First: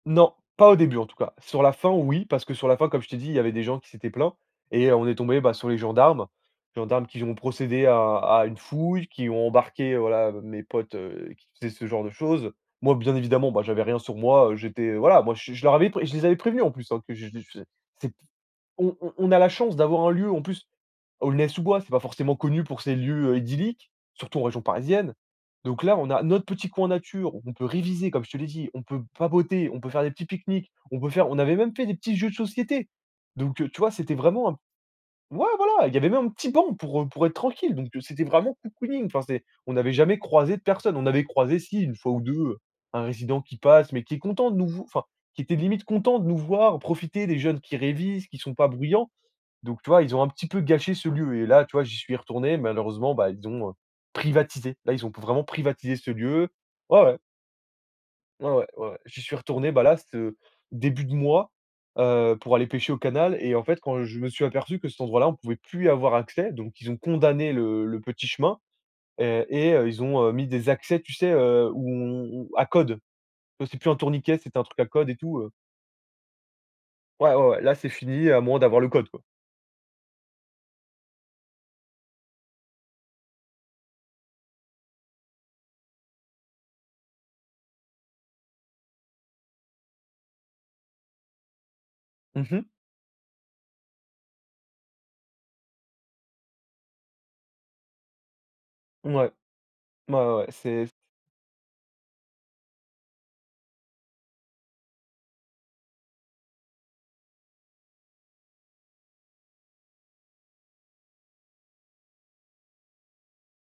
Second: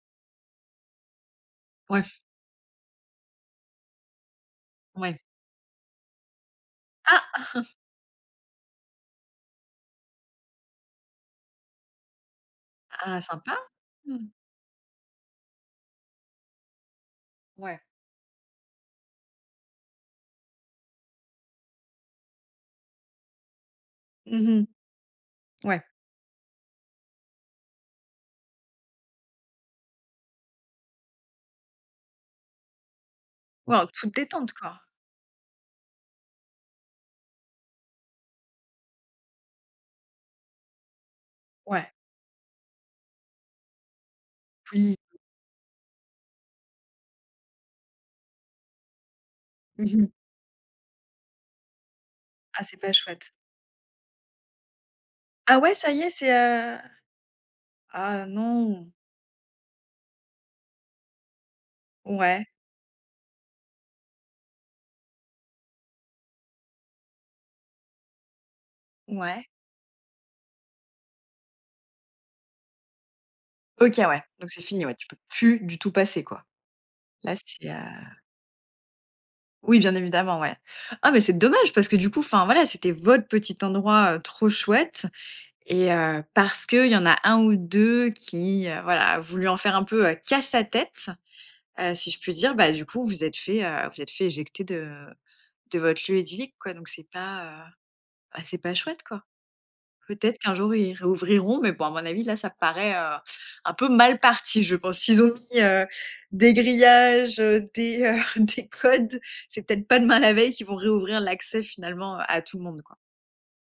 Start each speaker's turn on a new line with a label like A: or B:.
A: Non, pas au début en tout cas. Sur la fin
B: Ouais, c
A: oui, parce que sur la fin comme je t'ai dit, il y avait des gens qui s'étaient plaints et heu, on est
B: Ouais.
A: tombés bah, sur les gendarmes. Gendarmes qui
B: Ah!
A: ont procédé à à une fouille, qui ont embarqué voilà mes potes, heu, qui faisaient ce genre de choses. Moi bien
B: Ah,
A: évidemment,
B: sympa.
A: ben j'avais rien sur
B: Mmh.
A: moi, heu, j'étais voilà, moi je je leur avais pré et je les avais prévenu en plus, hein, que [unintelligible]
B: Ouais.
A: c'ét on on a la chance d'avoir un lieu en plus, Aulnay-sous-Bois, c'est pas forcément connu pour ses lieux, heu, idylliques, surtout en
B: Mmh
A: région
B: mh.
A: parisienne,
B: Ouais.
A: donc là on a notre petit coin nature où on peut réviser comme je te l'ai dit, on peut papoter, on peut faire des petits pique-niques. On peut faire on avait même fait des petits jeux de société donc heu, tu
B: Waouh,
A: vois?
B: toute
A: C'était vraiment
B: détente,
A: un
B: quoi.
A: ouais voilà, il y avait même un petit banc pour, heu, pour être tranquille, donc heu, c'était vraiment cocooning. Enfin c'est on n'avait jamais croisé de personnes. On avait croisé si,
B: Ouais.
A: 1 fois ou 2, heu, un résident qui passe, mais qui est content de nous v
B: Oui.
A: enfin qui était limite content de nous voir profiter. Des jeunes qui révisent, qui sont pas bruyants donc tu
B: Mmh
A: vois?
B: mh.
A: Ils ont un petit peu gâché ce lieu et là tu vois? J'y suis retourné.
B: Ah, c'est pas
A: Malheureusement bah,
B: chouette.
A: ils ont, heu, privatisé. Là ils ont vraiment
B: Ah ouais, ça
A: privatisé
B: y est,
A: ce
B: c'est,
A: lieu.
B: heu,
A: Ouais ouais.
B: ah
A: Ouais ouais,
B: non.
A: ouais ouais. J'y suis retourné, bah là, ce début de mois, heu,
B: Ouais.
A: pour aller pêcher au canal et en fait quand je me suis aperçu que cet endroit là on pouvait plus avoir accès, donc ils ont condamné le le petit chemin et
B: Ouais.
A: et heu, ils ont, heu, mis des accès tu sais, heu, ou on à code. C'est plus un
B: OK, ouais,
A: tourniquet,
B: donc
A: c'était
B: c'est
A: un truc
B: fini,
A: à
B: ouais, tu
A: code et
B: peux
A: tout, heu
B: plus du tout passer, quoi. Là,
A: Ouais, ouais, ouais,
B: c'est heu
A: là, c'est fini, à moins d'avoir le code, quoi.
B: Oui, bien évidemment, ouais. Ah, mais c'est dommage parce que du coup enfin voilà c'était votre petit endroit, heu, trop chouette et heu, parce qu'il y en a 1 ou 2 qui, heu, voilà a voulu en faire un peu, heu, qu'à sa tête, heu, si je puis
A: Mmh
B: dire,
A: mh.
B: bah du coup, vous vous êtes fait, heu, vous êtes fait éjecter de de votre lieu idyllique, quoi, donc c'est pas, heu, ben c'est pas chouette quoi.
A: Ouais, ouais,
B: Peut-être
A: ouais,
B: qu'un jour
A: c'est s
B: ils réouvriront, mais bon à mon avis là ça paraît, heu, un peu mal parti je pense. S'ils ont mis, heu, des grillages, heu, des, heu, des codes, c'est peut-être pas demain la veille qu'ils vont réouvrir l'accès finalement à tout le monde quoi.